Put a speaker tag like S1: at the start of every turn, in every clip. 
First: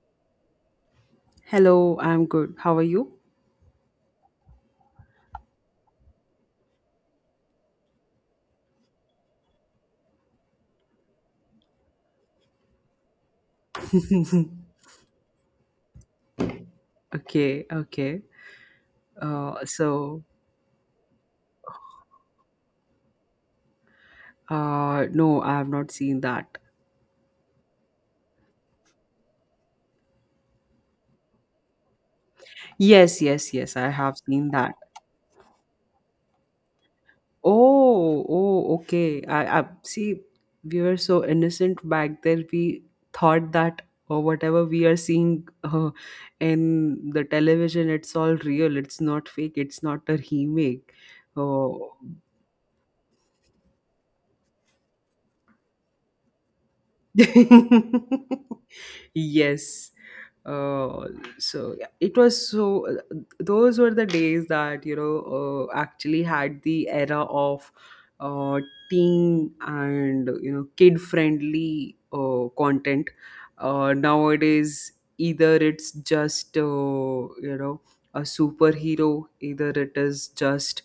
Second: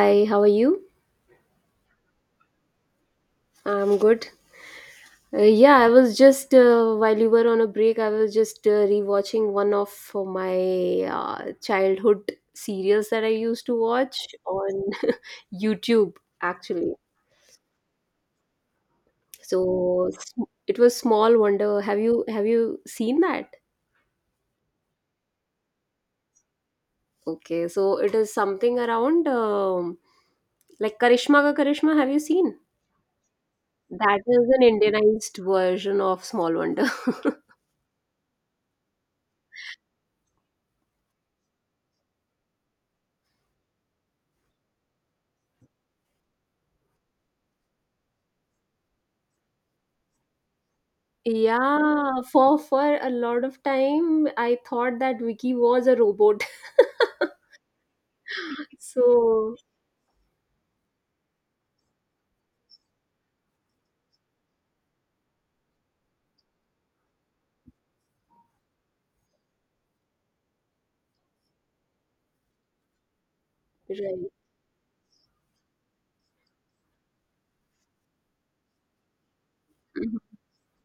S1: Hi, how are you?
S2: Hello, I'm good. How are you?
S1: I'm good. Yeah, I was just while you were on a break, I was just rewatching one of my childhood serials that I used to watch on YouTube actually.
S2: Okay, okay.
S1: So
S2: So,
S1: it was Small Wonder. Have you seen that?
S2: no, I have not seen that.
S1: Okay, so it is something around like Karishma Ka Karishma. Have you seen?
S2: Yes, yes, yes, I have
S1: That is
S2: seen
S1: an
S2: that.
S1: Indianized version of Small Wonder.
S2: Oh, oh, okay. I see. We were so innocent back then. We thought that, or whatever we are seeing in the television, it's all real. It's not fake. It's not a remake. Oh.
S1: Yeah, for a lot of time, I thought that Vicky was a robot. So,
S2: Yes. Uh, so yeah, it was so. Those were the days that, actually had the era of uh, teen and, kid-friendly content.
S1: right.
S2: Nowadays, either it's just a superhero, either it
S1: Mhm.
S2: is just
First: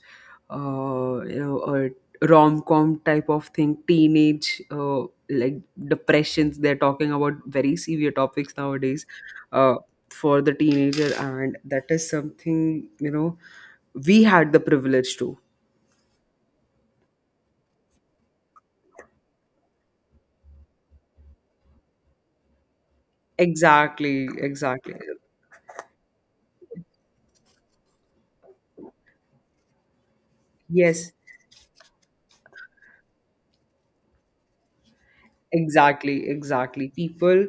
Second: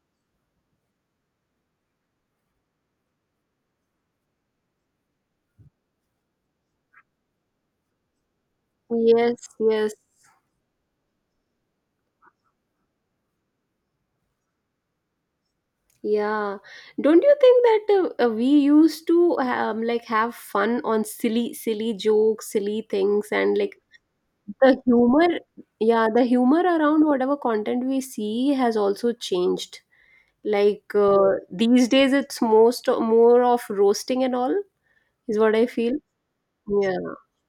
S2: a rom-com type of thing, teenage, like, depressions, they're talking about very severe topics nowadays,
S1: Yes,
S2: uh,
S1: yes.
S2: for the teenager, and that is something, we had the privilege to.
S1: Yeah. Don't you think that we used to like have fun on silly, silly jokes, silly things, and like
S2: Exactly,
S1: the
S2: exactly.
S1: humor, yeah, the humor around whatever content we see has also changed. Like
S2: Yes,
S1: these days, it's most more of roasting and all is what I feel.
S2: exactly, exactly.
S1: Yeah.
S2: People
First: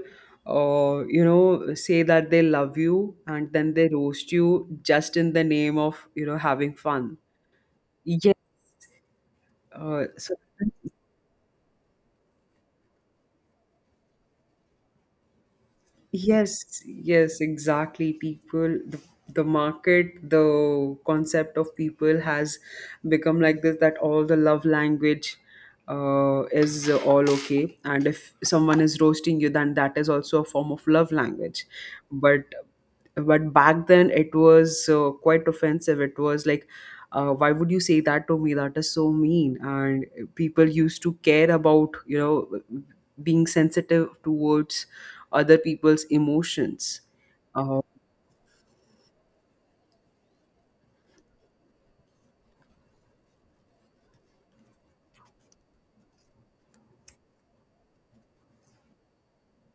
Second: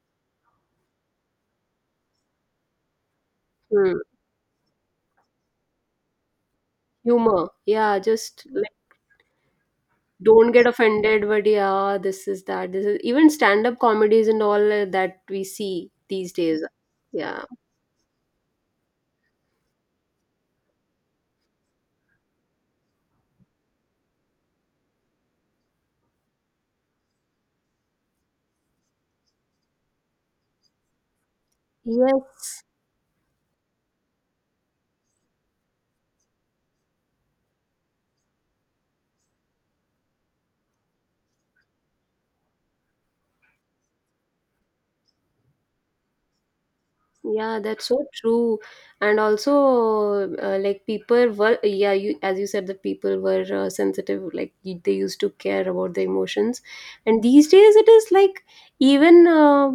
S2: say that they love you, and then they
S1: Hmm.
S2: roast you just in the name of, having fun.
S1: Humor. Yeah,
S2: Yes.
S1: just like
S2: uh, so
S1: don't get offended, but yeah, this is that. This is even stand-up comedies and all that we see these days.
S2: Yes, yes,
S1: Yeah.
S2: exactly. People, the market, the concept of people has become like this, that all the love language is all okay. And if someone is roasting you, then that is also a form of love language. But
S1: Yes.
S2: but back then it was quite offensive. It was like, why would you say that to me? That is so mean. And people used to care about, you know, being sensitive towards other people's emotions.
S1: Yeah,
S2: Uh,
S1: that's so true. And also, like people were, yeah, you as you said, that people were sensitive. Like they used to care about the emotions, and these days it is like even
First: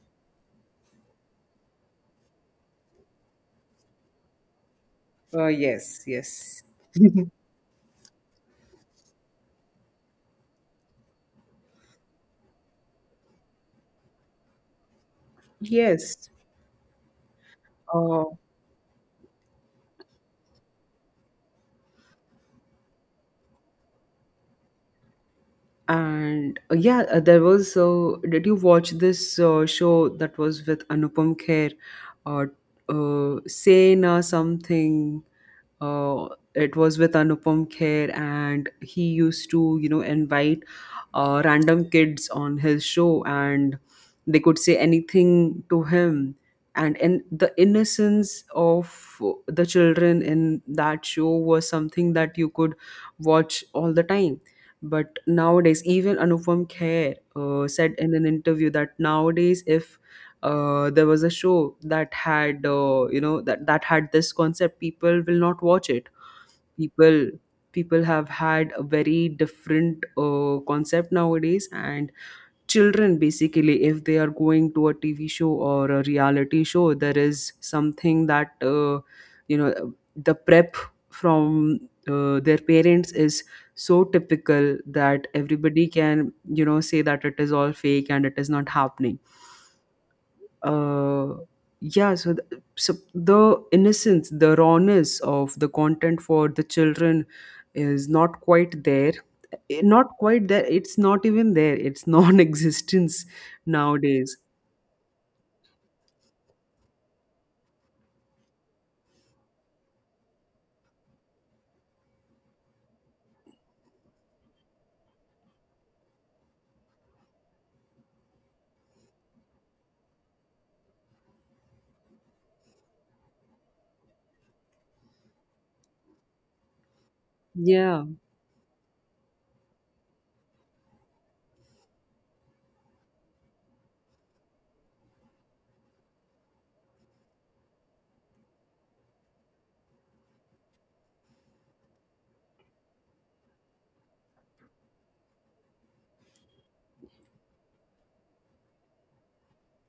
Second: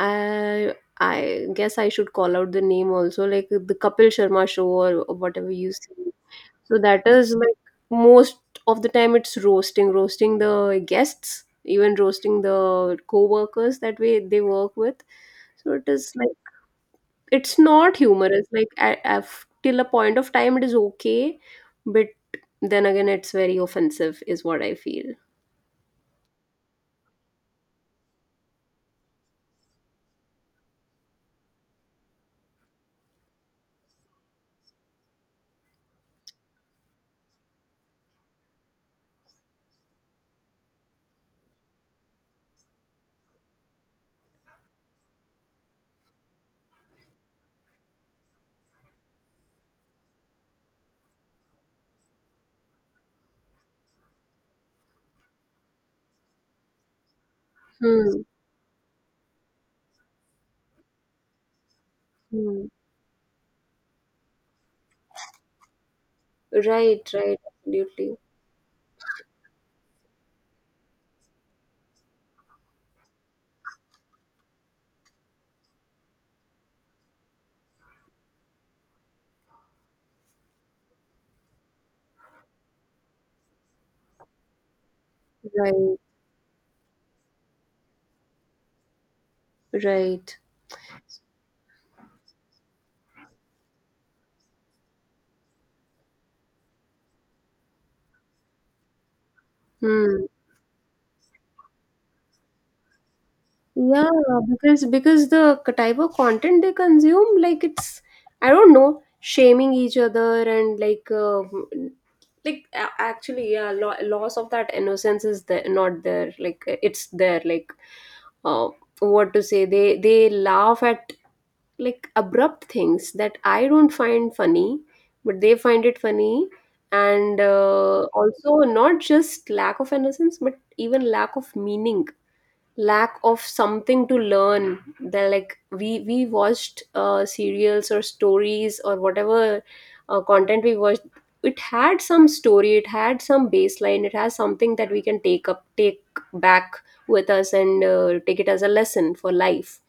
S1: I I guess I should call out the name also, like the Kapil Sharma show or whatever you
S2: yes,
S1: see.
S2: yes,
S1: So that is like most of the time it's roasting, roasting the guests, even roasting the co-workers that way they work with. So it is
S2: yes.
S1: like it's not
S2: Uh,
S1: humorous. Like I've, till a point of time it is okay, but then again it's very offensive, is what I feel.
S2: And yeah, there was. So, did you watch this show that was with Anupam Kher, or, Sena something? Uh, it was with Anupam Kher, and he used to, you know, invite random kids on his show, and they could say anything to him. And in the innocence of the children in that show was something that you could watch all the time. But nowadays, even Anupam Kher said in
S1: Hmm.
S2: an interview that nowadays, if there was a show that had
S1: Hmm.
S2: that had this concept, people will not watch it.
S1: Right.
S2: People
S1: Right.
S2: people
S1: Absolutely.
S2: have had a very different concept nowadays, and children, basically, if they are going to a TV show or a reality show, there is something that, you know the prep from their parents is so typical that everybody
S1: Right.
S2: can, you know, say that it is all fake and it is not happening.
S1: Right.
S2: uh yeah so the innocence, the rawness of the content for the children is not quite there. Not
S1: Hmm.
S2: quite there, it's not even there, it's non-existence
S1: Yeah,
S2: nowadays.
S1: because the type of content they consume, like it's I don't know, shaming each other and like actually yeah, lo loss of that innocence is there, not there. Like it's there. Like uh, what to say? They laugh at like abrupt things that I don't find funny, but they find it funny. And
S2: Yeah,
S1: also not just lack of innocence, but even lack of meaning, lack of something to learn. They're like we watched serials or stories or whatever content we watched. It had some story, it had some baseline, it has something that we can take back with us and take it as a lesson for life.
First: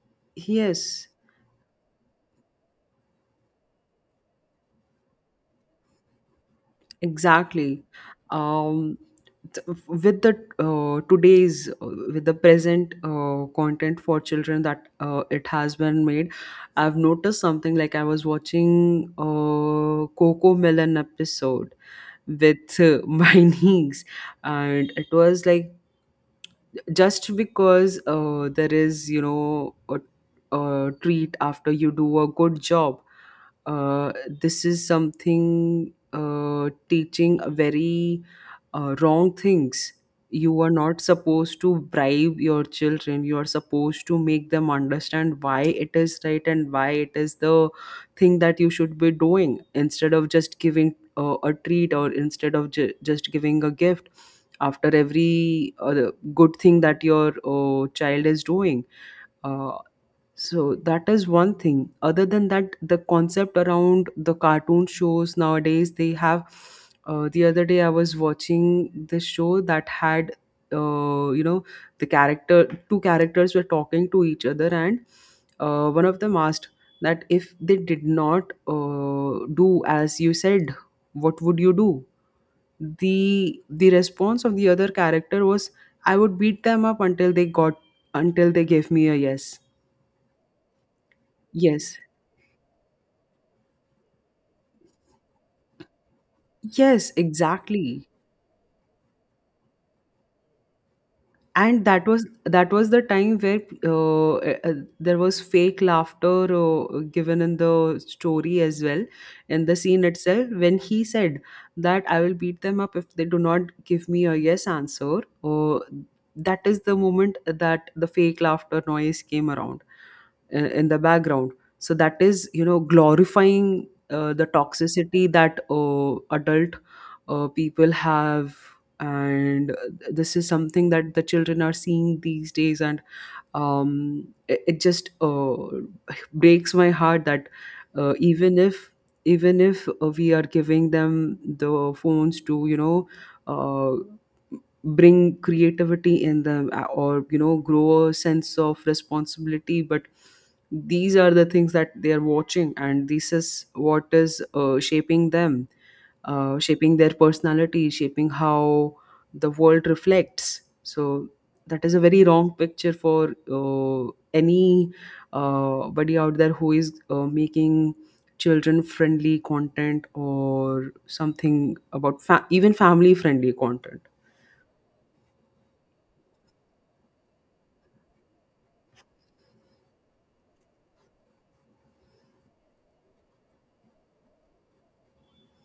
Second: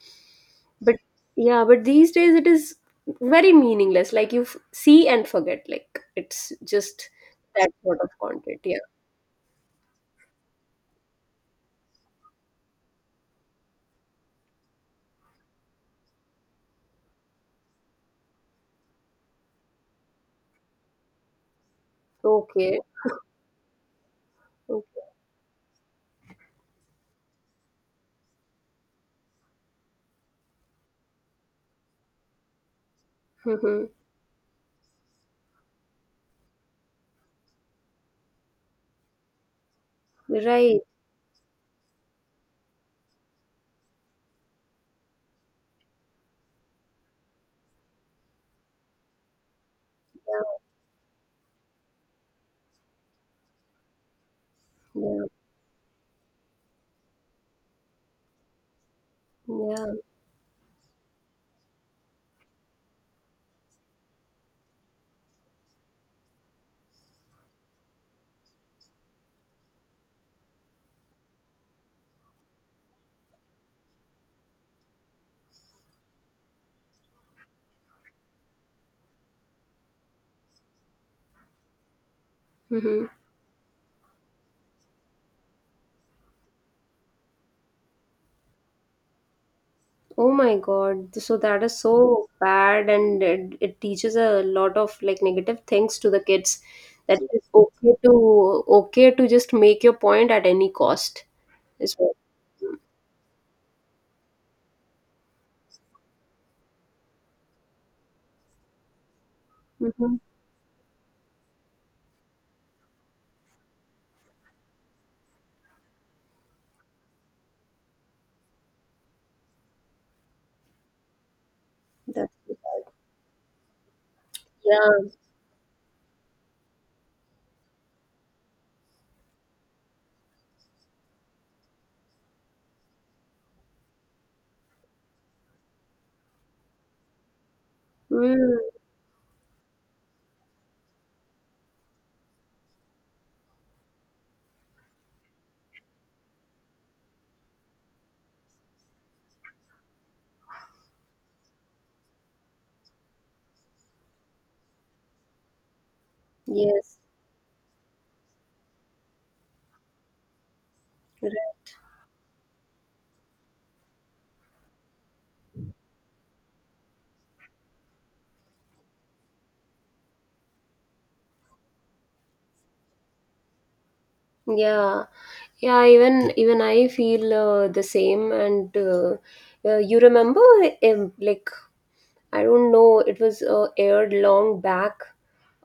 S1: But
S2: yes,
S1: yeah, but these days it is very meaningless. Like you see and forget, like it's just that
S2: exactly.
S1: sort of content. Yeah.
S2: Um, t- with the uh, today's uh, with the present content for children, that it has been made, I've noticed something. Like, I was watching Coco Melon episode with
S1: Okay,
S2: my niece, and
S1: okay.
S2: it was like, just because there is, a treat after you do a good job,
S1: Mhm.
S2: uh, this is something teaching a very wrong things. You are
S1: Right.
S2: not supposed to bribe your children. You are supposed to make them understand why it is right, and why it is the thing that you should be doing, instead of just
S1: Yeah,
S2: giving a treat, or instead of just giving a gift after
S1: yeah.
S2: every good thing that your child is doing. Uh,
S1: Yeah.
S2: so that is one thing. Other than that, the concept around the cartoon shows nowadays, they have. The other day, I was watching this show that had, uh, you know, the character, two characters were talking to each other, and one of them asked, that if they did not do as you said, what would you do?
S1: Hmm.
S2: The response of the other character was, I would beat them up until they got, until they gave me a yes.
S1: Oh my God. So that is
S2: Yes.
S1: so bad, and it teaches a lot of like negative things to the kids.
S2: Yes,
S1: That it's
S2: exactly.
S1: okay to just make your point at any cost.
S2: And
S1: Is
S2: that
S1: what.
S2: was that was the time where there was fake laughter given in the story as well, in the scene
S1: Mm-hmm.
S2: itself, when he said that I will beat them up if they do not give me a yes answer. That is the moment that the fake laughter noise came around in the background. So that
S1: That's
S2: is,
S1: too
S2: you know,
S1: bad.
S2: glorifying the
S1: Yeah.
S2: toxicity that adult people have, and this is something that the children are seeing these days. And it just breaks my heart that, uh, even
S1: Mm.
S2: if even if we are giving them the phones to, uh, bring creativity in them, or, you know, grow a sense of responsibility, but these are the things that they are watching, and this is what is shaping them, shaping
S1: Yes.
S2: their personality, shaping how the world reflects. So
S1: Right.
S2: that is a very wrong picture for any body out there who is making children friendly content, or something about even family friendly content.
S1: Yeah. Yeah, even I feel the same. And you remember, like I don't know. It was aired long back,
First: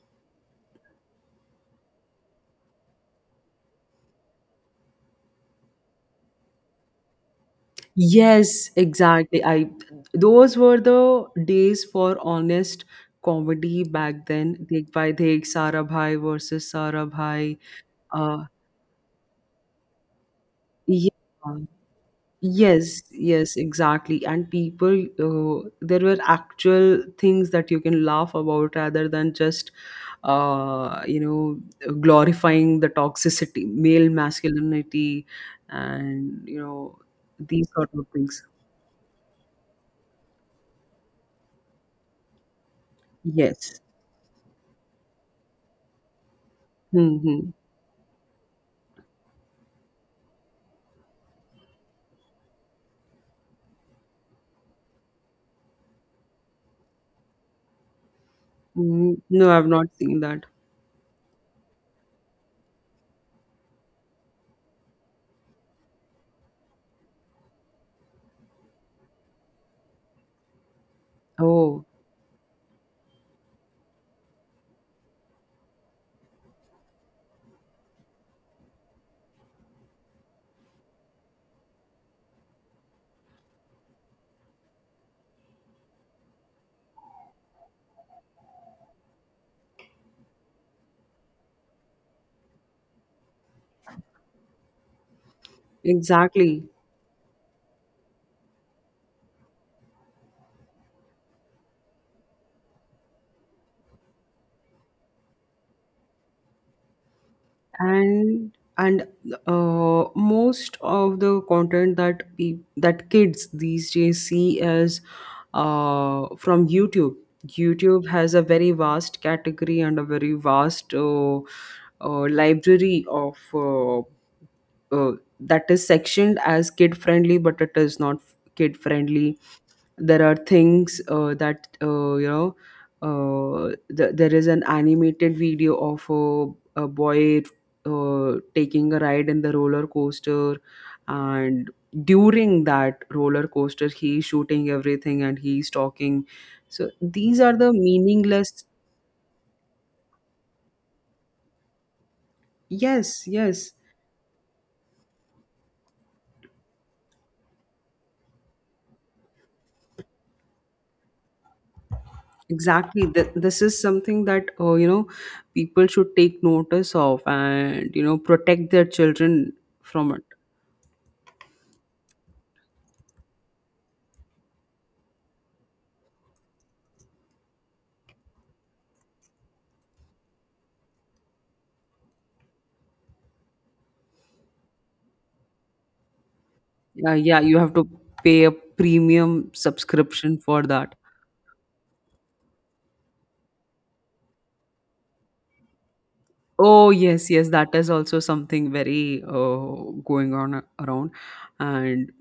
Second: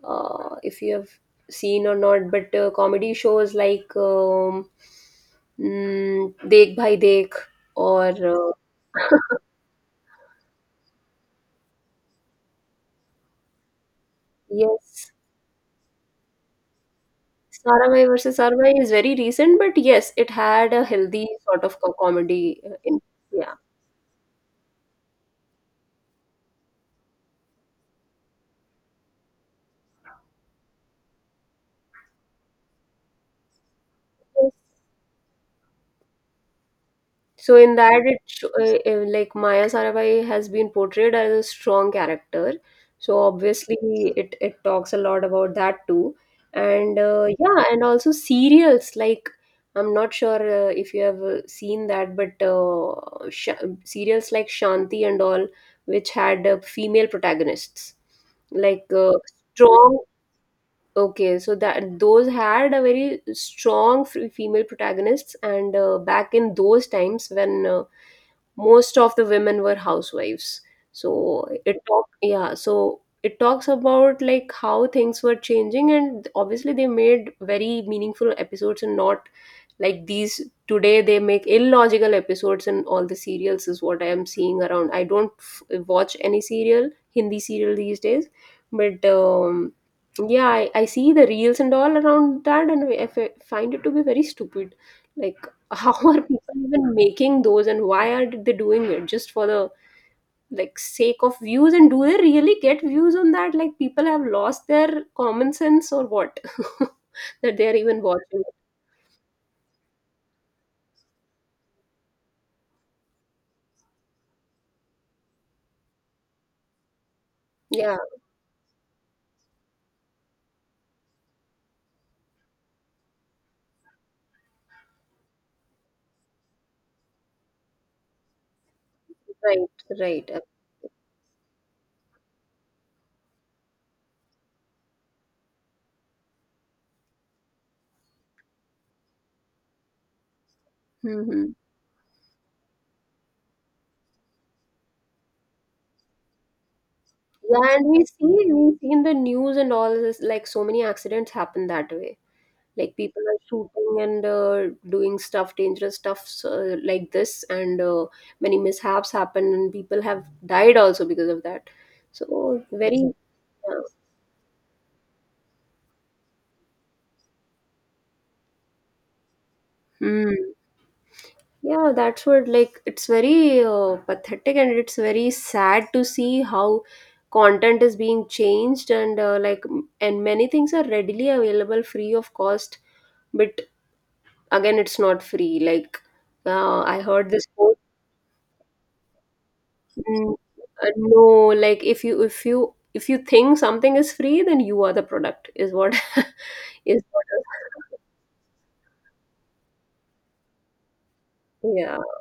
S1: if you have seen or not. But comedy shows like Dekh Bhai Dekh or
S2: Yes, exactly. I Those were the days for honest comedy back then. Dekh Bhai
S1: yes,
S2: Dekh, Sara Bhai versus Sara Bhai.
S1: Sarabhai versus
S2: Uh,
S1: Sarabhai is very recent. But yes, it had a
S2: yeah,
S1: healthy sort of comedy. In,
S2: Yes,
S1: yeah.
S2: yes, exactly. And people, there were actual things that you can laugh about, rather than just, glorifying the toxicity, male masculinity, and, you know,
S1: So
S2: these
S1: in
S2: sort
S1: that,
S2: of
S1: it
S2: things.
S1: like Maya Sarabhai has been portrayed as a strong character. So obviously,
S2: Yes.
S1: it talks a lot about that too, and
S2: Mm-hmm.
S1: yeah, and also serials like, I'm not sure if you have seen that, but serials like Shanti and all, which had female protagonists, like
S2: Mm-hmm. No, I've not
S1: strong.
S2: seen that.
S1: Okay, so that those had a very strong female protagonists, and back in those times when most of the women were housewives. So
S2: Oh,
S1: it talks about like how things were changing, and obviously they made very meaningful episodes and not like these. Today they make illogical episodes, and all the serials is what I am seeing around. I don't watch any serial Hindi serial these days. But yeah, I see the reels and all around that, and I find it to be very stupid. Like how are people
S2: exactly.
S1: even making those, and why are they doing it just for the like sake of views? And do they really get views on that? Like people have lost their common sense or what? That they're even watching
S2: and
S1: it.
S2: and most of the content that that kids these days see is from YouTube.
S1: Yeah.
S2: YouTube has a very vast category, and a very vast library of uh, that is sectioned as kid friendly, but it is not kid friendly.
S1: Right.
S2: There
S1: Right.
S2: are things that, uh, there is an animated video of a boy taking a ride in the roller coaster,
S1: Hmm.
S2: and during that roller coaster, he's shooting everything and he's talking. So these are the
S1: Yeah, and we see
S2: meaningless.
S1: we see in the news and all this, like so many accidents happen that way. Like people
S2: Yes,
S1: are
S2: yes,
S1: shooting and doing stuff, dangerous stuffs like this, and many mishaps happen and people have died also because of that. So very
S2: exactly. This is
S1: uh,
S2: something that, people should take notice of, and you know, protect their children from it.
S1: mm, yeah, that's what, like it's very pathetic and it's very sad to see how content is being changed. And like and many things are readily available free of cost, but again it's not free. Like I
S2: Yeah,
S1: heard
S2: yeah,
S1: this.
S2: you have to pay a premium
S1: Mm,
S2: subscription for that.
S1: no, like if you think something is free then you are the product, is what
S2: Oh,
S1: is what
S2: yes,
S1: is-
S2: yes, that is also something very going on around.
S1: yeah.
S2: And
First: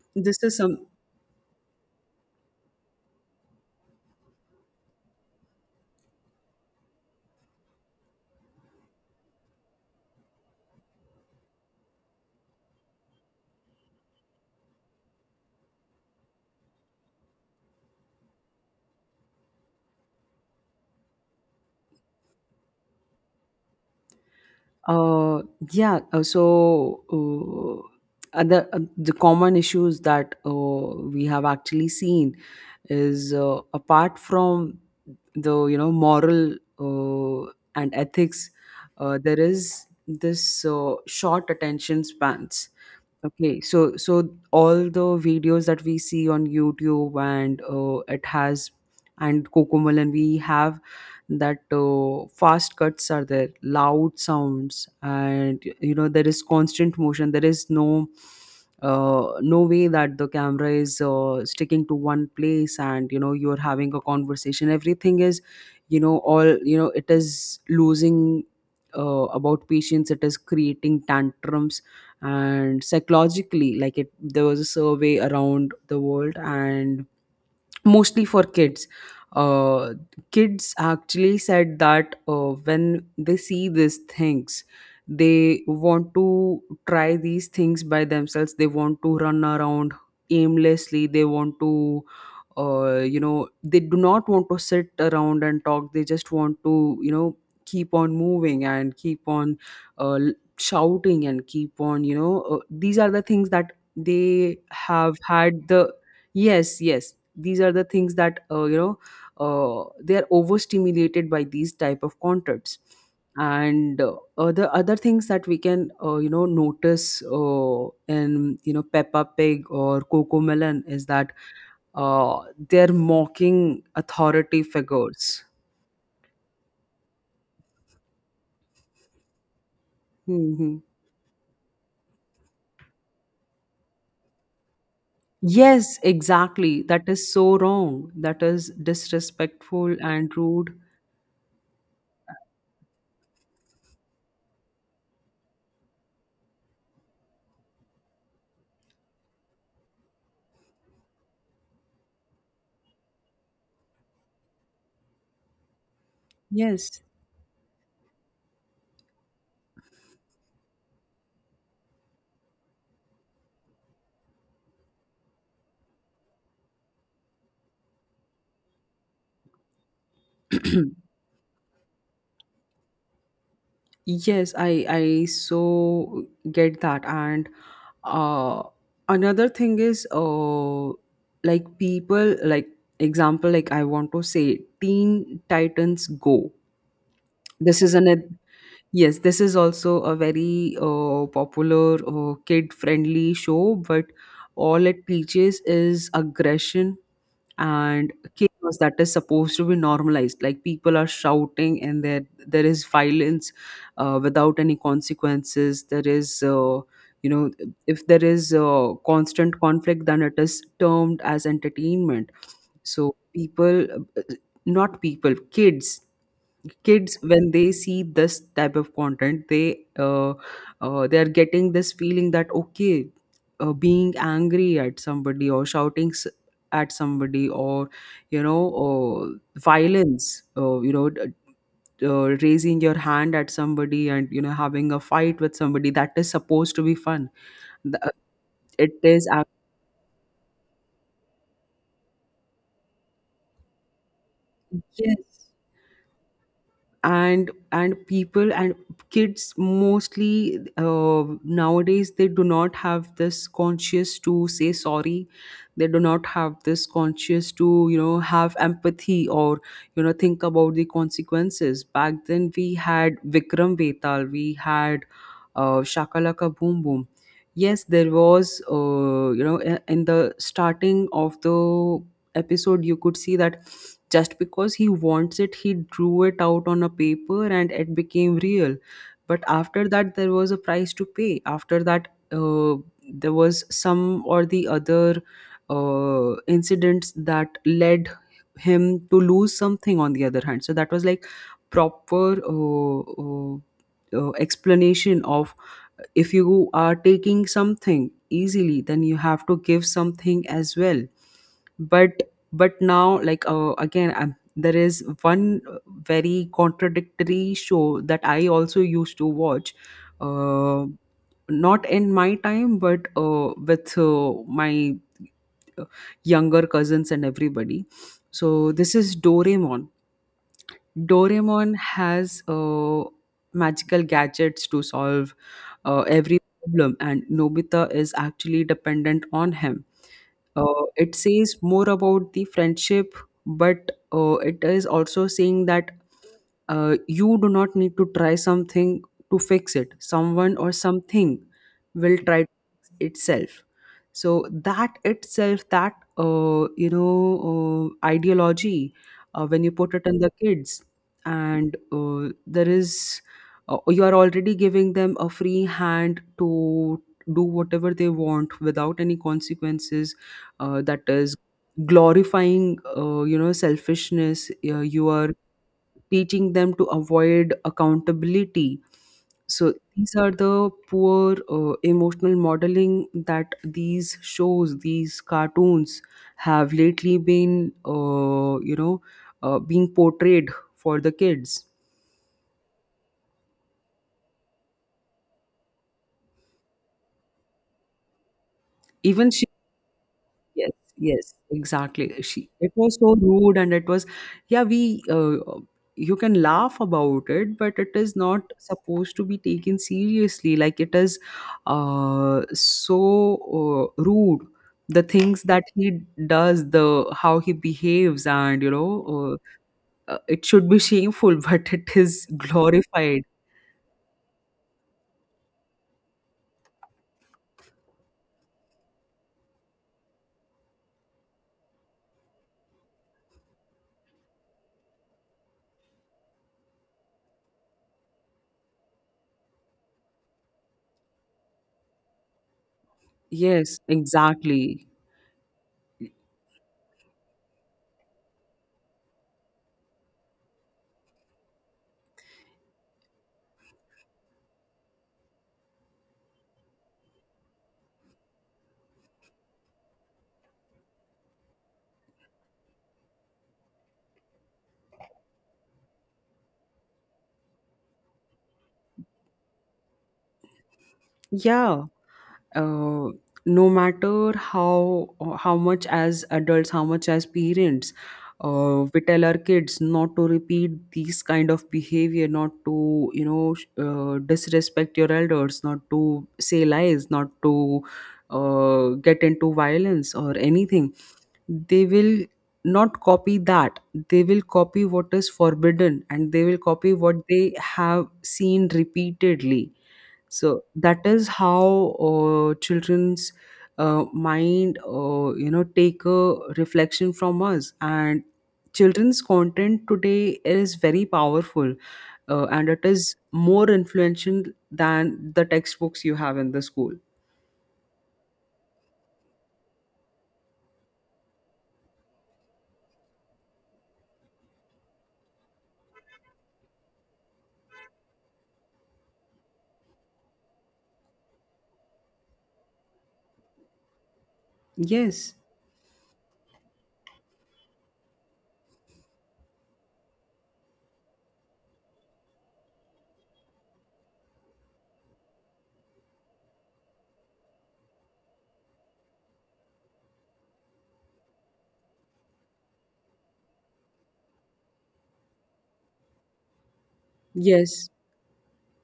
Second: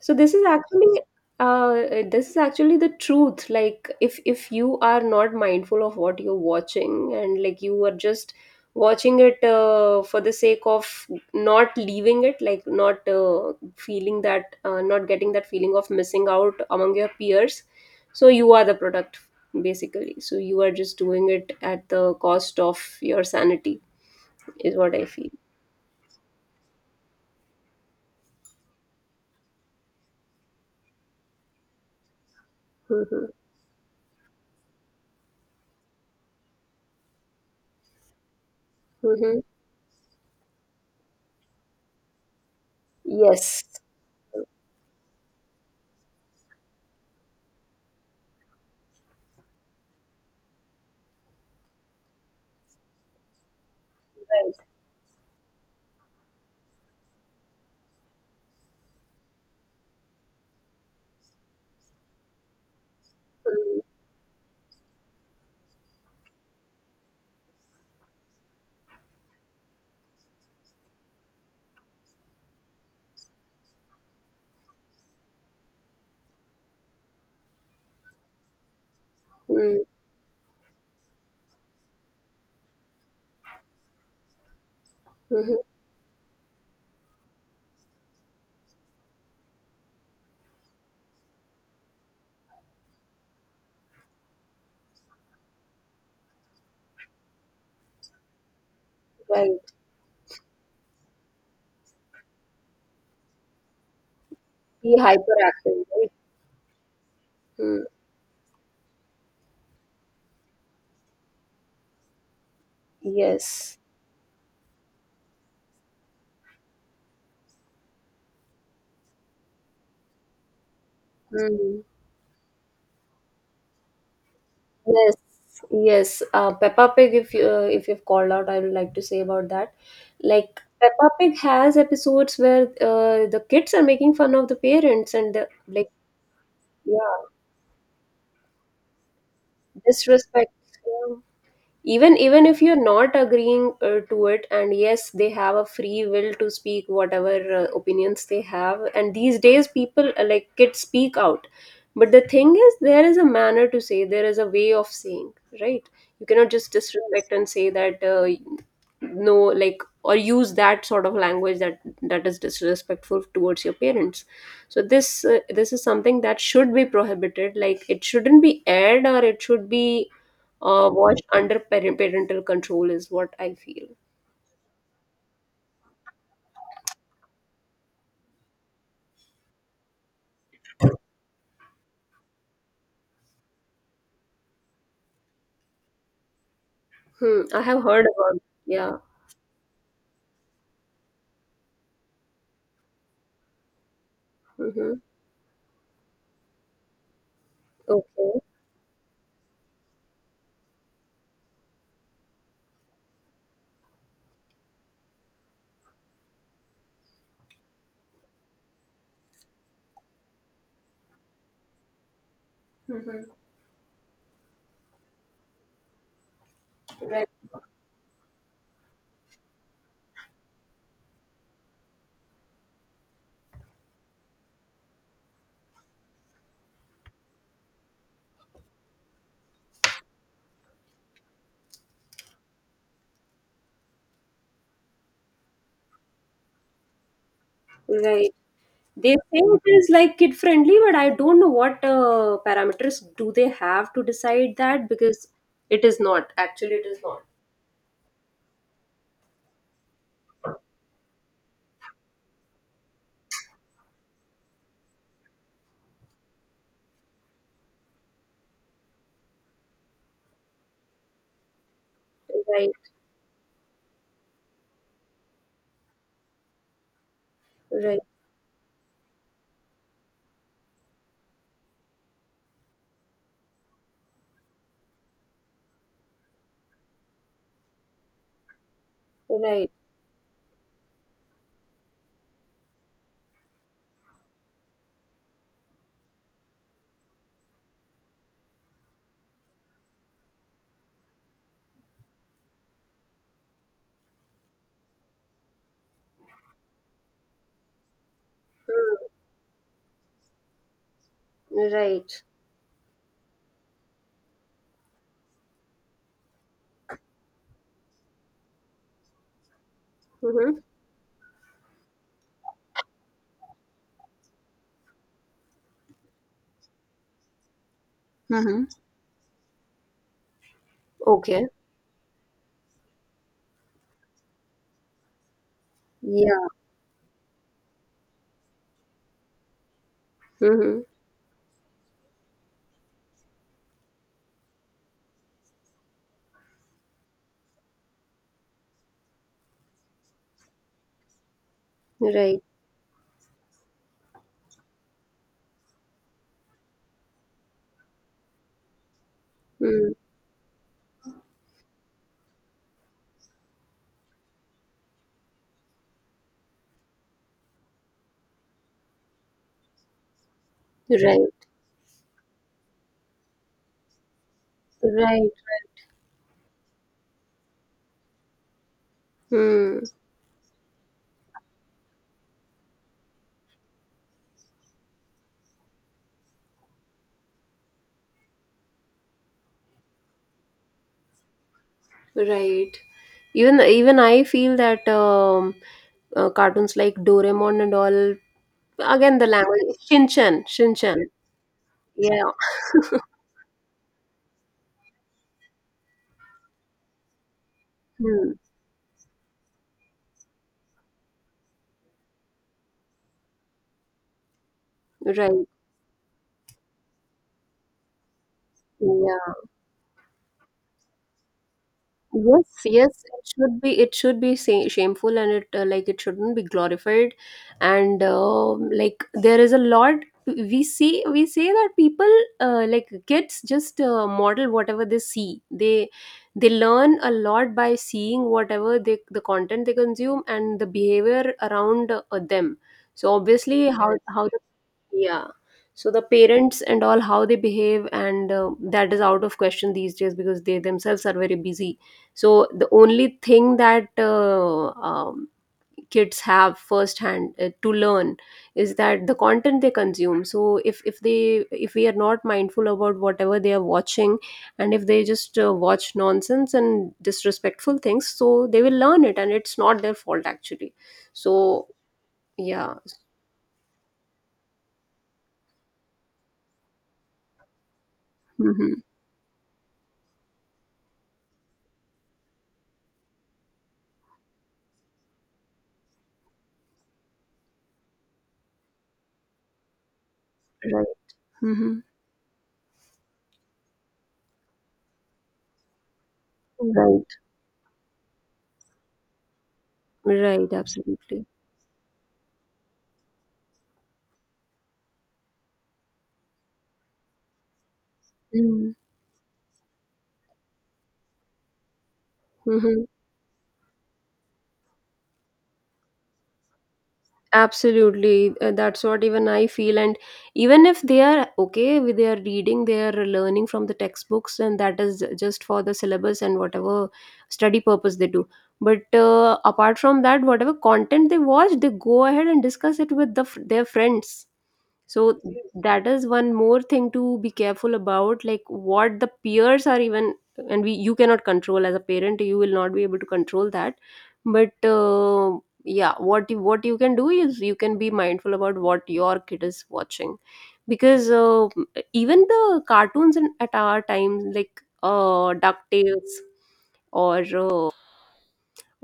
S1: So this
S2: this
S1: is
S2: is some,
S1: actually, uh, the truth. Like if you are not mindful of what you're watching and like you are just watching it for the sake of not leaving it, like not feeling that not getting that feeling of missing out among your peers, so you are the product basically. So you are just doing it at the cost of your sanity, is what I feel.
S2: uh, yeah, so other, the common issues that we have actually seen
S1: Hmm.
S2: is, apart from the, you know, moral and ethics, there
S1: Hmm.
S2: is this short attention spans. Okay,
S1: Yes.
S2: so, all the videos that we see on YouTube, and it has, and kokomal, and we have that, fast cuts are there, loud
S1: Right.
S2: sounds, and you know, there is constant motion, there is no way that the camera is sticking to one place, and you know, you're having a conversation, everything is, you know, all you know, it is losing about patience, it is creating tantrums. And psychologically, like, it there was a survey around the world, and mostly for kids,
S1: Mm-hmm.
S2: uh, kids actually said that, when they see these things, they want to try these things by themselves, they want to run around aimlessly, they want to, they do not want to sit around and talk, they just want to, you know, keep on moving, and keep on
S1: Right.
S2: uh, l- shouting, and keep on, these are the things that they
S1: Be
S2: have had
S1: hyperactive,
S2: the.
S1: right?
S2: Yes, yes. These are the
S1: Mm,
S2: things that, they are overstimulated by these type of contents.
S1: yes.
S2: And the other things that we can, notice in, you know, Peppa Pig or Coco Melon is that
S1: Mm.
S2: uh, they're mocking authority
S1: Yes,
S2: figures.
S1: yes. Peppa Pig, if you if you've called out, I would like to say about that. Like
S2: Hmm,
S1: Peppa Pig has episodes where the kids are making fun of the parents and the, like,
S2: yes, exactly. That
S1: yeah,
S2: is so wrong, that is disrespectful and
S1: disrespect.
S2: rude.
S1: Yeah. Even if you're not agreeing to it, and yes, they have a free will to speak whatever opinions they have, and these days people, like kids speak out. But the thing is, there is a manner to say, there is a way of saying. Right, you cannot just
S2: Yes.
S1: disrespect and say that no, like, or use that sort of language that is disrespectful towards your parents. So this is something that should be prohibited. Like it shouldn't be aired, or it should be watched under parental control, is what I feel.
S2: Yes. I so get that. And uh another thing is, like people, like, example, like, I want to say Teen Titans Go.
S1: Hmm, I
S2: This
S1: have
S2: is
S1: heard
S2: an ad-
S1: about. Yeah.
S2: Yes, this is also a very popular kid friendly show, but all
S1: Mm-hmm.
S2: it teaches is aggression and
S1: Okay.
S2: chaos that is supposed to be normalized, like people are shouting, and there is violence without any consequences, there is, you know if there is constant conflict, then it is termed as entertainment. So
S1: Mm-hmm.
S2: people, uh, not people, kids, kids
S1: Right.
S2: when they see this type of content, they are getting this feeling that, okay, being angry at somebody, or shouting at somebody, or you know violence, raising your hand at somebody, and you know, having a fight with somebody, that is supposed to be fun. Th- uh,
S1: Right.
S2: it
S1: They say
S2: is act-
S1: it is like kid friendly, but I don't know what parameters do they have to decide that, because
S2: yes.
S1: it is not. Actually, it is not.
S2: And people, and kids, mostly, nowadays, they do not have this conscious to say sorry, they do not have this conscious to, you know, have empathy, or you know, think about the consequences. Back then
S1: Right.
S2: we had Vikram Vetal, we had Shakalaka Boom Boom. Yes,
S1: Right.
S2: there was, in the starting of the episode, you could see that just because he wants it, he drew it out on a paper and it became real. But
S1: Right.
S2: after that, there was a price to pay. After that there was some or the other incidents that led him to lose something on the other hand. So that was like proper uh, explanation of if you are taking something easily,
S1: Hmm.
S2: then you have to give something as well. but
S1: Right.
S2: but now, like, again, there is one very contradictory show that I also used to watch,
S1: Mm-hmm.
S2: uh, not in my time, but with my uh, younger cousins and everybody.
S1: Mm-hmm.
S2: So this is Doraemon.
S1: Okay.
S2: Doraemon has magical gadgets to solve every
S1: Yeah.
S2: problem, and Nobita is actually dependent on him.
S1: Mm-hmm.
S2: It says more about the friendship, but it is also saying that you do not need to try something to fix it, someone or something will
S1: Right.
S2: try to fix itself. So that itself, that, ideology, when you put
S1: Mm.
S2: it in the kids, and there is, you are already giving them a free hand to do whatever they want without any consequences. That
S1: Right.
S2: is glorifying, selfishness. You
S1: Right.
S2: are
S1: Right.
S2: teaching them to avoid accountability. So
S1: Mm.
S2: these are the poor emotional modeling that these shows, these cartoons have lately been, being portrayed for the kids.
S1: Right. Even I feel that cartoons like Doraemon and all, again the
S2: Even.
S1: language. Shinchan
S2: Yes,
S1: Shinchan
S2: yes, exactly.
S1: yeah.
S2: She it was so rude, and it was, yeah, we you can laugh about it, but it is
S1: Hmm.
S2: not supposed to be taken seriously. Like, it is so rude, the things
S1: Right.
S2: that he does, the how he behaves, and you
S1: Yeah.
S2: know, it should be shameful, but it is
S1: Yes, yes,
S2: glorified.
S1: it should be. It should be shameful, and it, like it shouldn't be glorified. And like, there is a lot we see. We say that people, like kids just model whatever they see. They learn a lot by seeing whatever, the content they consume and the behavior around them. So obviously,
S2: Yes,
S1: how the,
S2: exactly.
S1: yeah. So the parents and all, how they behave, and that is out of question these days because they themselves are very busy. So the only thing that kids have firsthand to learn is that the content they consume. So if we are not mindful about whatever they are watching, and if they just watch nonsense and disrespectful things, so they will learn it and it's not their fault actually. So
S2: Yeah.
S1: yeah.
S2: uh, no matter how much as adults, how much as parents,
S1: Hmm.
S2: we tell our kids not to repeat these kind of behavior, not to, you know, disrespect your elders, not to say lies, not to get into violence or
S1: Right.
S2: anything,
S1: Hmm.
S2: they will not copy that. They will copy what is forbidden, and they will copy
S1: Right.
S2: what they have seen repeatedly.
S1: Right,
S2: So that
S1: absolutely.
S2: is how children's mind, take a reflection from us. And
S1: Mhm.
S2: children's content today is very powerful, and it
S1: Mhm.
S2: is more influential than the textbooks you have in the school.
S1: Absolutely. That's what even I feel. And even if they are okay with their reading, they are learning from the textbooks, and that is just for the syllabus and whatever study purpose they do. But apart from that, whatever content they watch, they go ahead and discuss it with their friends. So
S2: Yes,
S1: that is one more thing to be careful about, like what the peers are even. And we you cannot control as a parent, you will not be able to control that. But yeah, what you can do is you can be mindful about what your kid is watching. Because even the cartoons at our time, like DuckTales or
S2: yes.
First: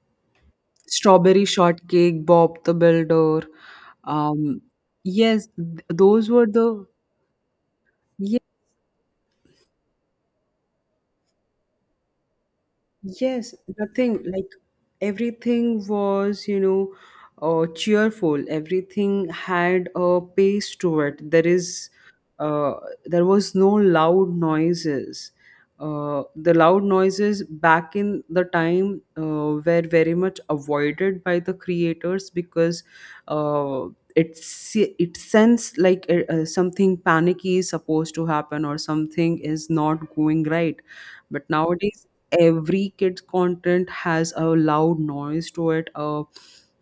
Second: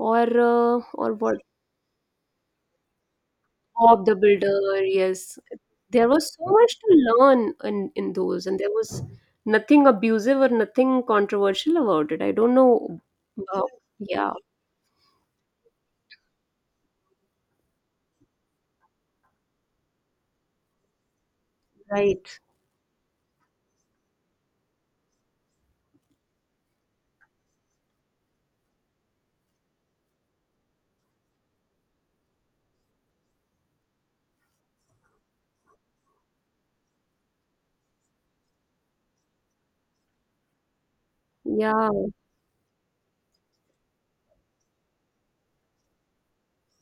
S1: or what,
S2: Strawberry Shortcake, Bob the Builder.
S1: Bob the
S2: Um,
S1: Builder, yes.
S2: yes,
S1: There
S2: those
S1: was
S2: were
S1: so
S2: the.
S1: much to learn in those, and there was nothing abusive or nothing controversial about it. I don't know.
S2: Yes,
S1: Uh,
S2: nothing
S1: yeah.
S2: like everything was, you know, cheerful. Everything had a pace to it. There is,
S1: Right.
S2: uh, there was no loud noises. The loud noises back in the time were very much avoided by the creators because uh, it's, it sense like, something panicky is supposed to happen or something is not going right. But
S1: Yeah.
S2: nowadays every kid's content has a loud noise to it. uh,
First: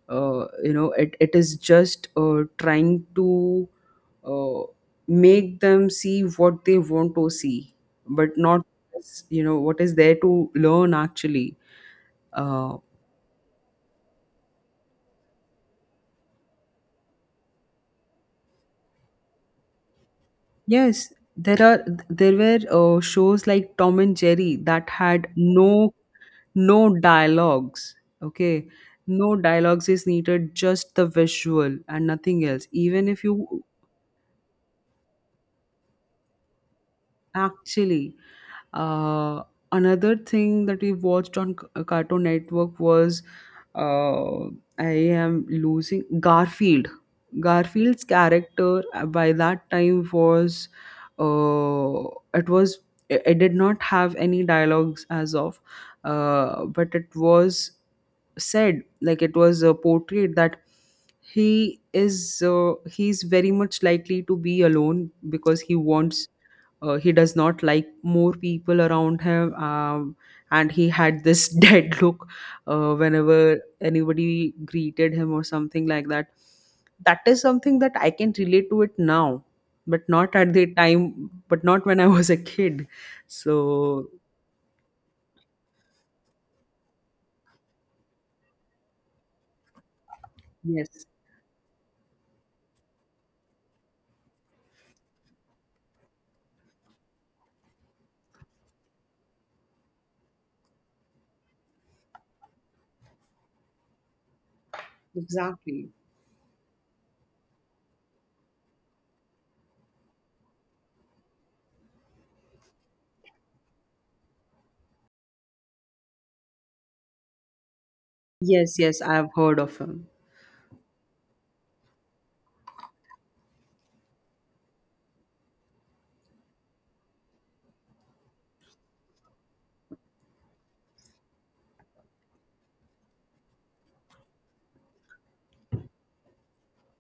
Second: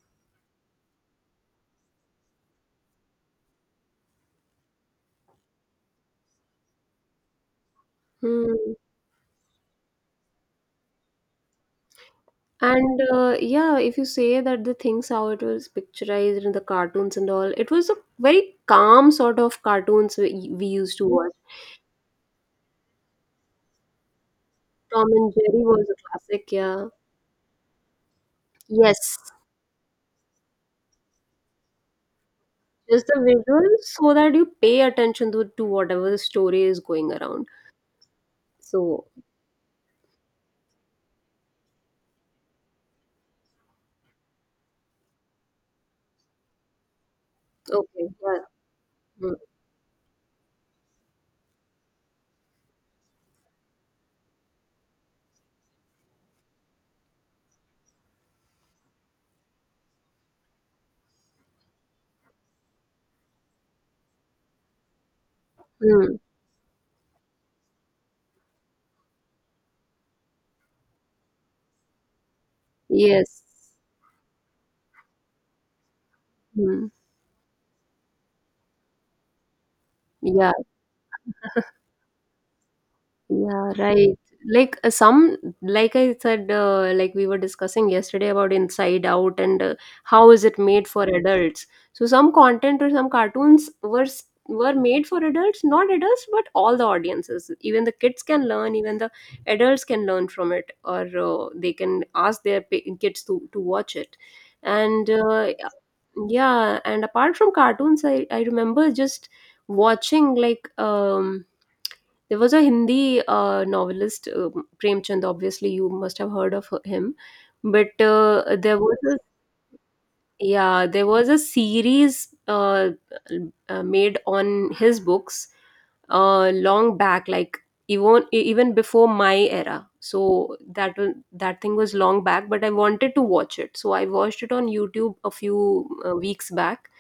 S2: uh, You know, it is just trying to uh, make them see what they want to see, but not,
S1: Hmm.
S2: you know, what is there to learn actually. uh,
S1: And Yeah, if you say that the things how it was picturized in the cartoons and all, it was a very calm sort of cartoons we used
S2: yes,
S1: to watch.
S2: there are, there were shows like Tom and Jerry that
S1: Tom
S2: had
S1: and Jerry was
S2: no,
S1: a classic,
S2: no
S1: yeah.
S2: dialogues. Okay,
S1: Yes,
S2: no dialogues is needed, just the visual and nothing else,
S1: just
S2: even
S1: the
S2: if you.
S1: visuals so that you pay attention to whatever the story is going around.
S2: Actually,
S1: So,
S2: uh, another thing that we watched on Cartoon Network was, uh, I am losing Garfield. Garfield's
S1: okay, yeah.
S2: character by
S1: Mm,
S2: that time was, uh, it was it it did not have any dialogues as of, but it was said like, it was portrayed that he is, he's very much likely to be alone because he
S1: mm,
S2: wants, he does not like more people around him. Um, and he had this dead look
S1: yes.
S2: whenever anybody greeted him or something like that.
S1: Mm,
S2: That is something that I can relate to it now, but not
S1: yeah.
S2: at the time, but not when I was a kid.
S1: Yeah,
S2: So.
S1: right. Like some, like I said, like we were discussing yesterday about Inside Out and how is it made for
S2: Yes,
S1: adults. So some content or some cartoons were made for adults, not adults, but all the audiences. Even the kids can learn, even the adults can learn from it, or they can ask their kids to watch it. And
S2: exactly.
S1: yeah, and apart from cartoons, I remember just watching like, there was a Hindi novelist, Premchand. Obviously, you must have heard of him. But
S2: Yes,
S1: there was
S2: yes, I
S1: a
S2: have heard of him.
S1: yeah, there was a series made on his books, long back, like even before my era. So that thing was long back, but I wanted to watch it. So I watched it on YouTube a few weeks back,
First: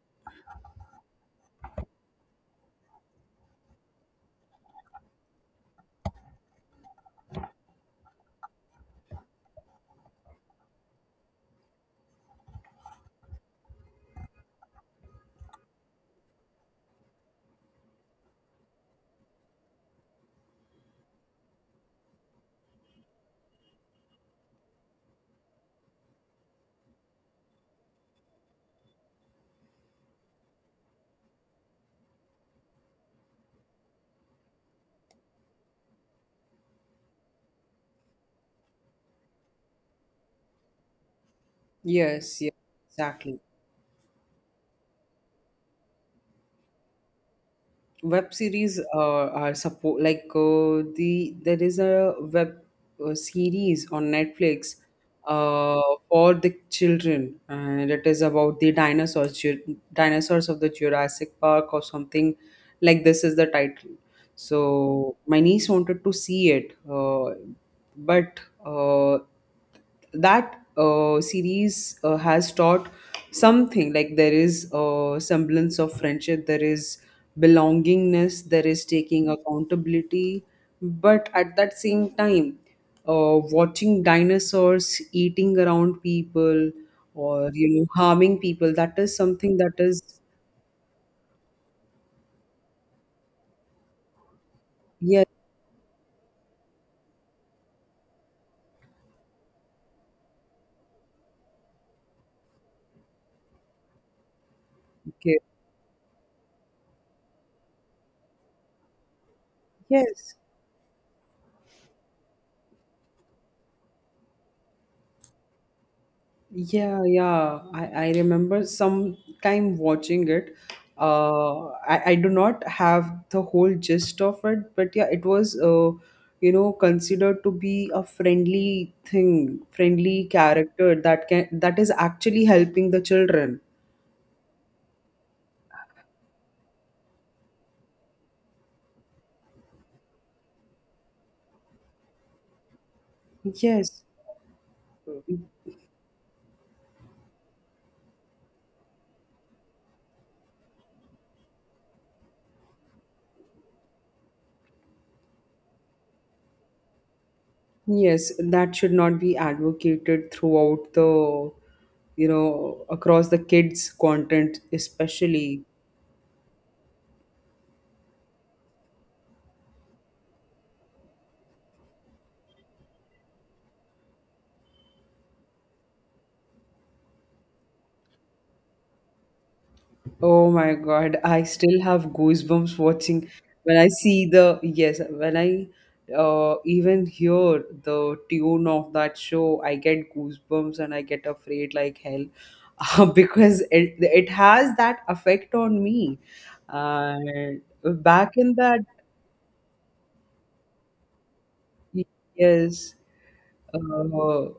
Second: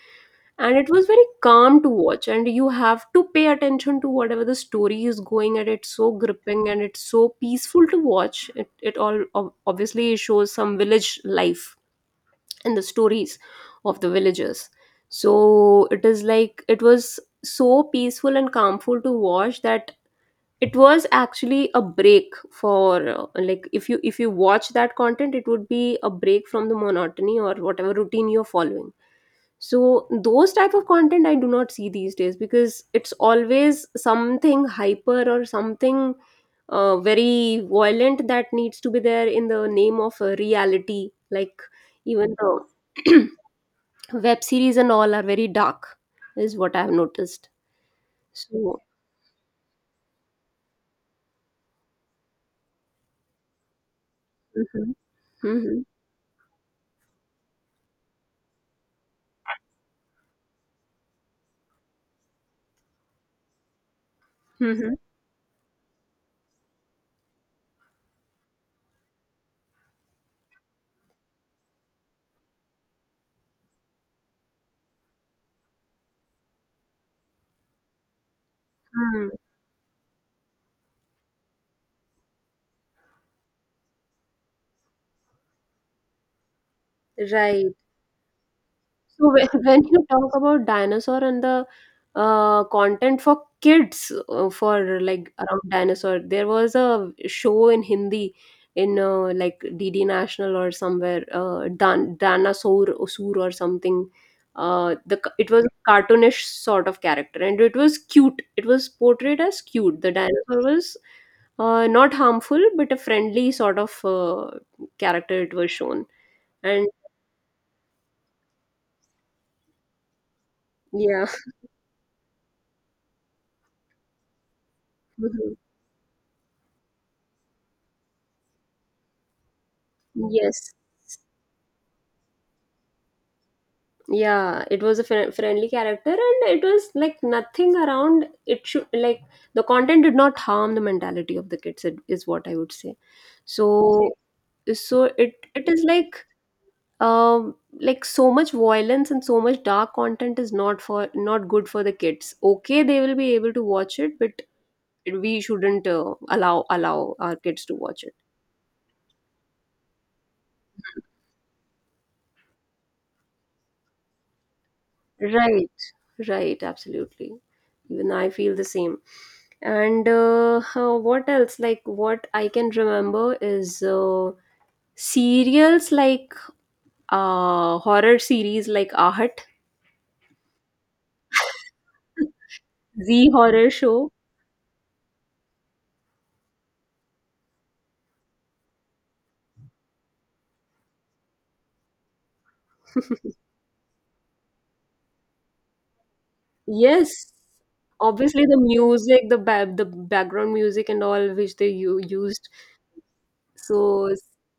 S1: and it was very calm to watch, and you have to pay attention to whatever the story is going at. It's so gripping and it's so peaceful to watch it. It all obviously shows some village life and the stories of the villagers. So it is like it was so peaceful and calmful to watch that it was actually a break for like, if you watch that content, it would be a break from the monotony or whatever routine you're following. So those type of content I do not see these days, because it's always something hyper or something very violent that needs to be there in the name of reality. Like, even
S2: Yes, yes,
S1: the
S2: exactly.
S1: web series and all are very dark is what I have noticed.
S2: Web series
S1: So,
S2: are support, like, there is a web series on Netflix,
S1: mhm.
S2: uh,
S1: Mhm.
S2: for the children, and it is about the dinosaurs. Dinosaurs of the Jurassic Park or something, like this is the title.
S1: Mhm. Mhm.
S2: So my niece wanted to see it, but uh, that series has taught something like there is a semblance of friendship, there is belongingness, there is taking
S1: Mm.
S2: accountability. But at that same time, watching dinosaurs eating around people, or, you
S1: Right.
S2: know, harming people, that is
S1: So when
S2: something that
S1: when you
S2: is.
S1: talk about dinosaur and the content for kids, for
S2: Yes.
S1: like around dinosaur, there was a show in Hindi in like DD National or somewhere, Dan Danasaur Osur or something.
S2: Okay.
S1: It was a cartoonish sort of character, and it was cute. It was portrayed as cute. The
S2: Yes.
S1: dinosaur was not harmful but a friendly sort of character, it was shown. And
S2: Yeah, yeah. I remember some time watching it.
S1: yeah.
S2: I do not have the whole gist of it, but yeah, it was, you know, considered to be a friendly thing, friendly
S1: Yes.
S2: character that can, that is actually helping the children.
S1: Yeah, it was a fri friendly character, and it was like nothing around. It should like the content did not harm the mentality of the kids. It is what I would say.
S2: Yes,
S1: So, so it is like um like, so much violence and so much dark content is not for not good for the kids. Okay, they will be able to watch it, but we shouldn't allow our kids to watch it.
S2: yes, that should not be advocated throughout the, you know, across the kids' content, especially.
S1: Right, right, absolutely. Even I feel the same. And what else? Like, what I can remember is serials like horror series like Ahat,
S2: Oh my God, I still have goosebumps watching
S1: the horror
S2: when I
S1: show.
S2: see the, yes, when I even hear the tune of that show, I get goosebumps and I get afraid like hell. Because it has that effect on me.
S1: Yes,
S2: And back
S1: obviously
S2: in
S1: the
S2: that,
S1: music, the background music and all which they used.
S2: yes.
S1: So
S2: Oh.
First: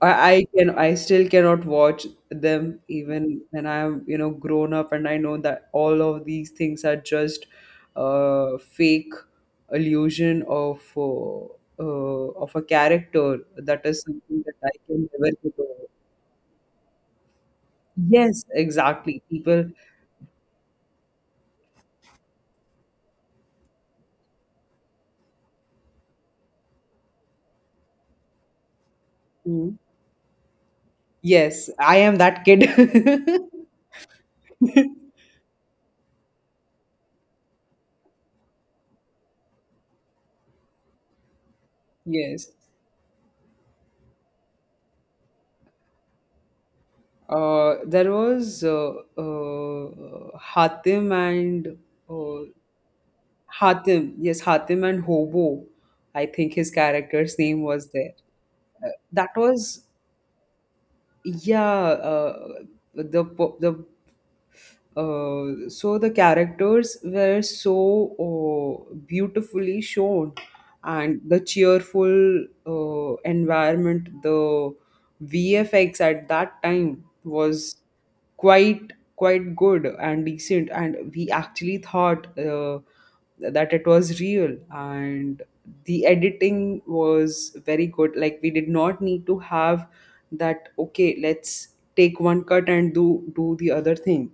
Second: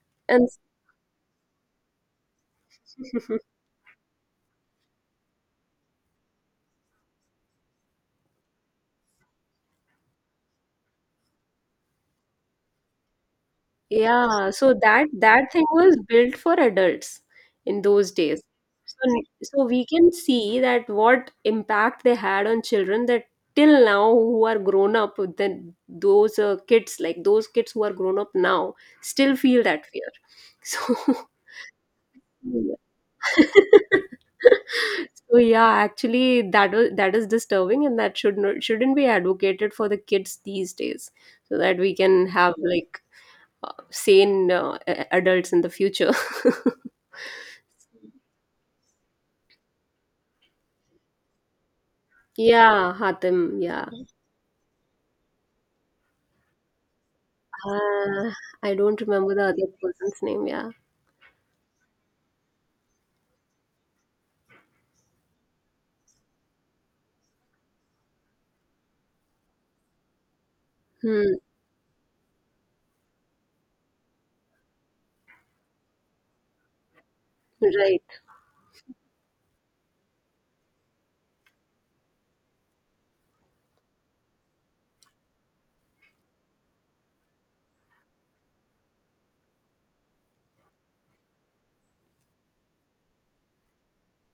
S2: I I
S1: and
S2: can, I still cannot watch them even when I'm, you know, grown up, and I know that all of these things are just a fake illusion of a character. That is something
S1: yeah,
S2: that I
S1: so
S2: can
S1: that
S2: never
S1: that
S2: get
S1: thing
S2: over.
S1: was built for adults in those days.
S2: Yes, exactly.
S1: So, so
S2: People.
S1: we can see that what impact they had on children, that till now who are grown up, then those kids, like those kids who are grown up now, still feel
S2: Mhm.
S1: that fear. So,
S2: Yes, I am that kid.
S1: so yeah, actually that was that is disturbing, and that shouldn't be advocated for the kids these days, so that we can
S2: Yes.
S1: have like sane adults in the future.
S2: There was Hatim and uh,
S1: Yeah, Hatim. Yeah.
S2: Hatim, yes, Hatim and Hobo. I think his character's name was there.
S1: Uh, I don't remember
S2: That
S1: the other
S2: was,
S1: person's name. Yeah.
S2: yeah. The the, so the characters were so beautifully shown, and
S1: Hmm.
S2: the cheerful environment, the VFX at that time was
S1: Right.
S2: quite, quite good and decent, and we actually thought that it was real, and the editing was very good. Like, we did not need to have that, okay, let's take one cut and do the other thing,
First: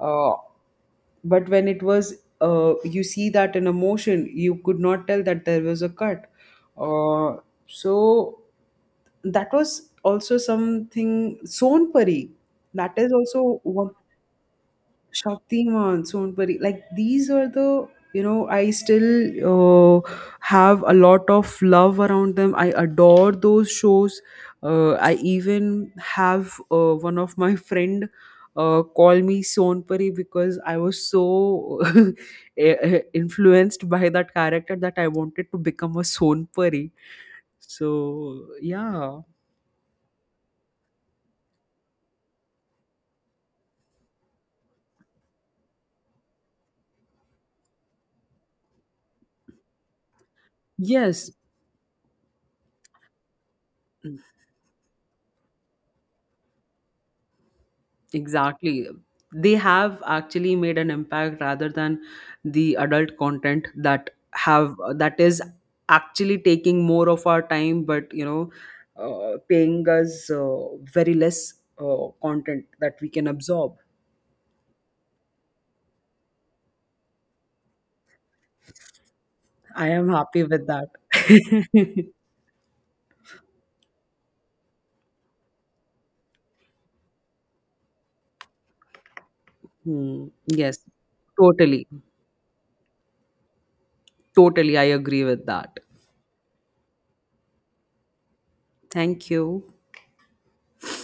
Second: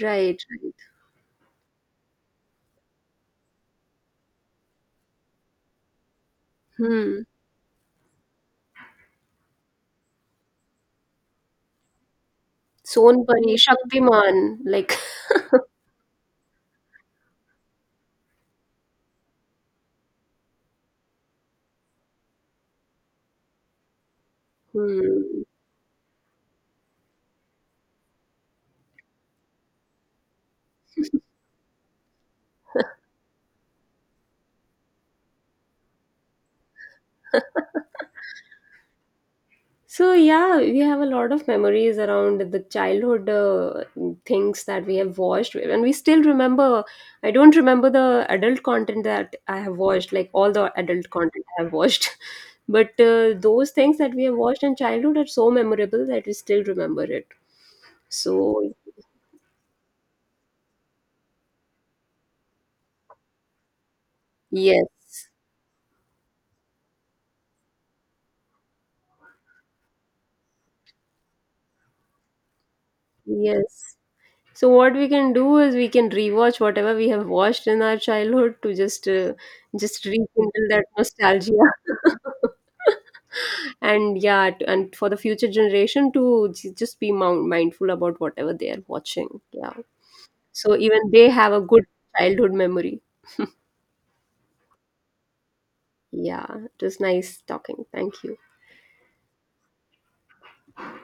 S2: uh,
S1: Right. Right.
S2: but when it was, you see that in a motion, you could not tell that there was a cut.
S1: Hmm.
S2: uh, so that was also something, Sonpuri, that is
S1: Sonpari,
S2: also one.
S1: Shaktiman. Like.
S2: Shaktiman, Sonpuri, like these are the, you know, I still uh, have a lot of love around them. I adore those shows. I
S1: Hmm.
S2: even have one of my friend call me Sonpuri, because I was so, influenced by that character that I wanted to become a Sonpuri. So yeah.
S1: So yeah, we have a lot of memories around the childhood things that we have watched, and we still remember. I don't remember the adult content that I have watched, like all the adult
S2: Yes.
S1: content I have watched, but those things that we have watched in childhood are so memorable that we still remember it. So
S2: Exactly. They have actually made an impact, rather than the adult content that have, that
S1: yes,
S2: is actually taking more of our time, but you know, paying us very less content that we can absorb.
S1: yes, so what we can do is we can rewatch whatever we have watched in our childhood to
S2: I
S1: just
S2: am happy with
S1: rekindle that
S2: that.
S1: nostalgia. And yeah, and for the future generation to just be mindful about whatever they are watching. Yeah.
S2: Hmm.
S1: So
S2: Yes,
S1: even they have a good
S2: totally,
S1: childhood memory.
S2: totally. I agree with that.
S1: Yeah. It was nice talking. Thank you.
S2: Thank you.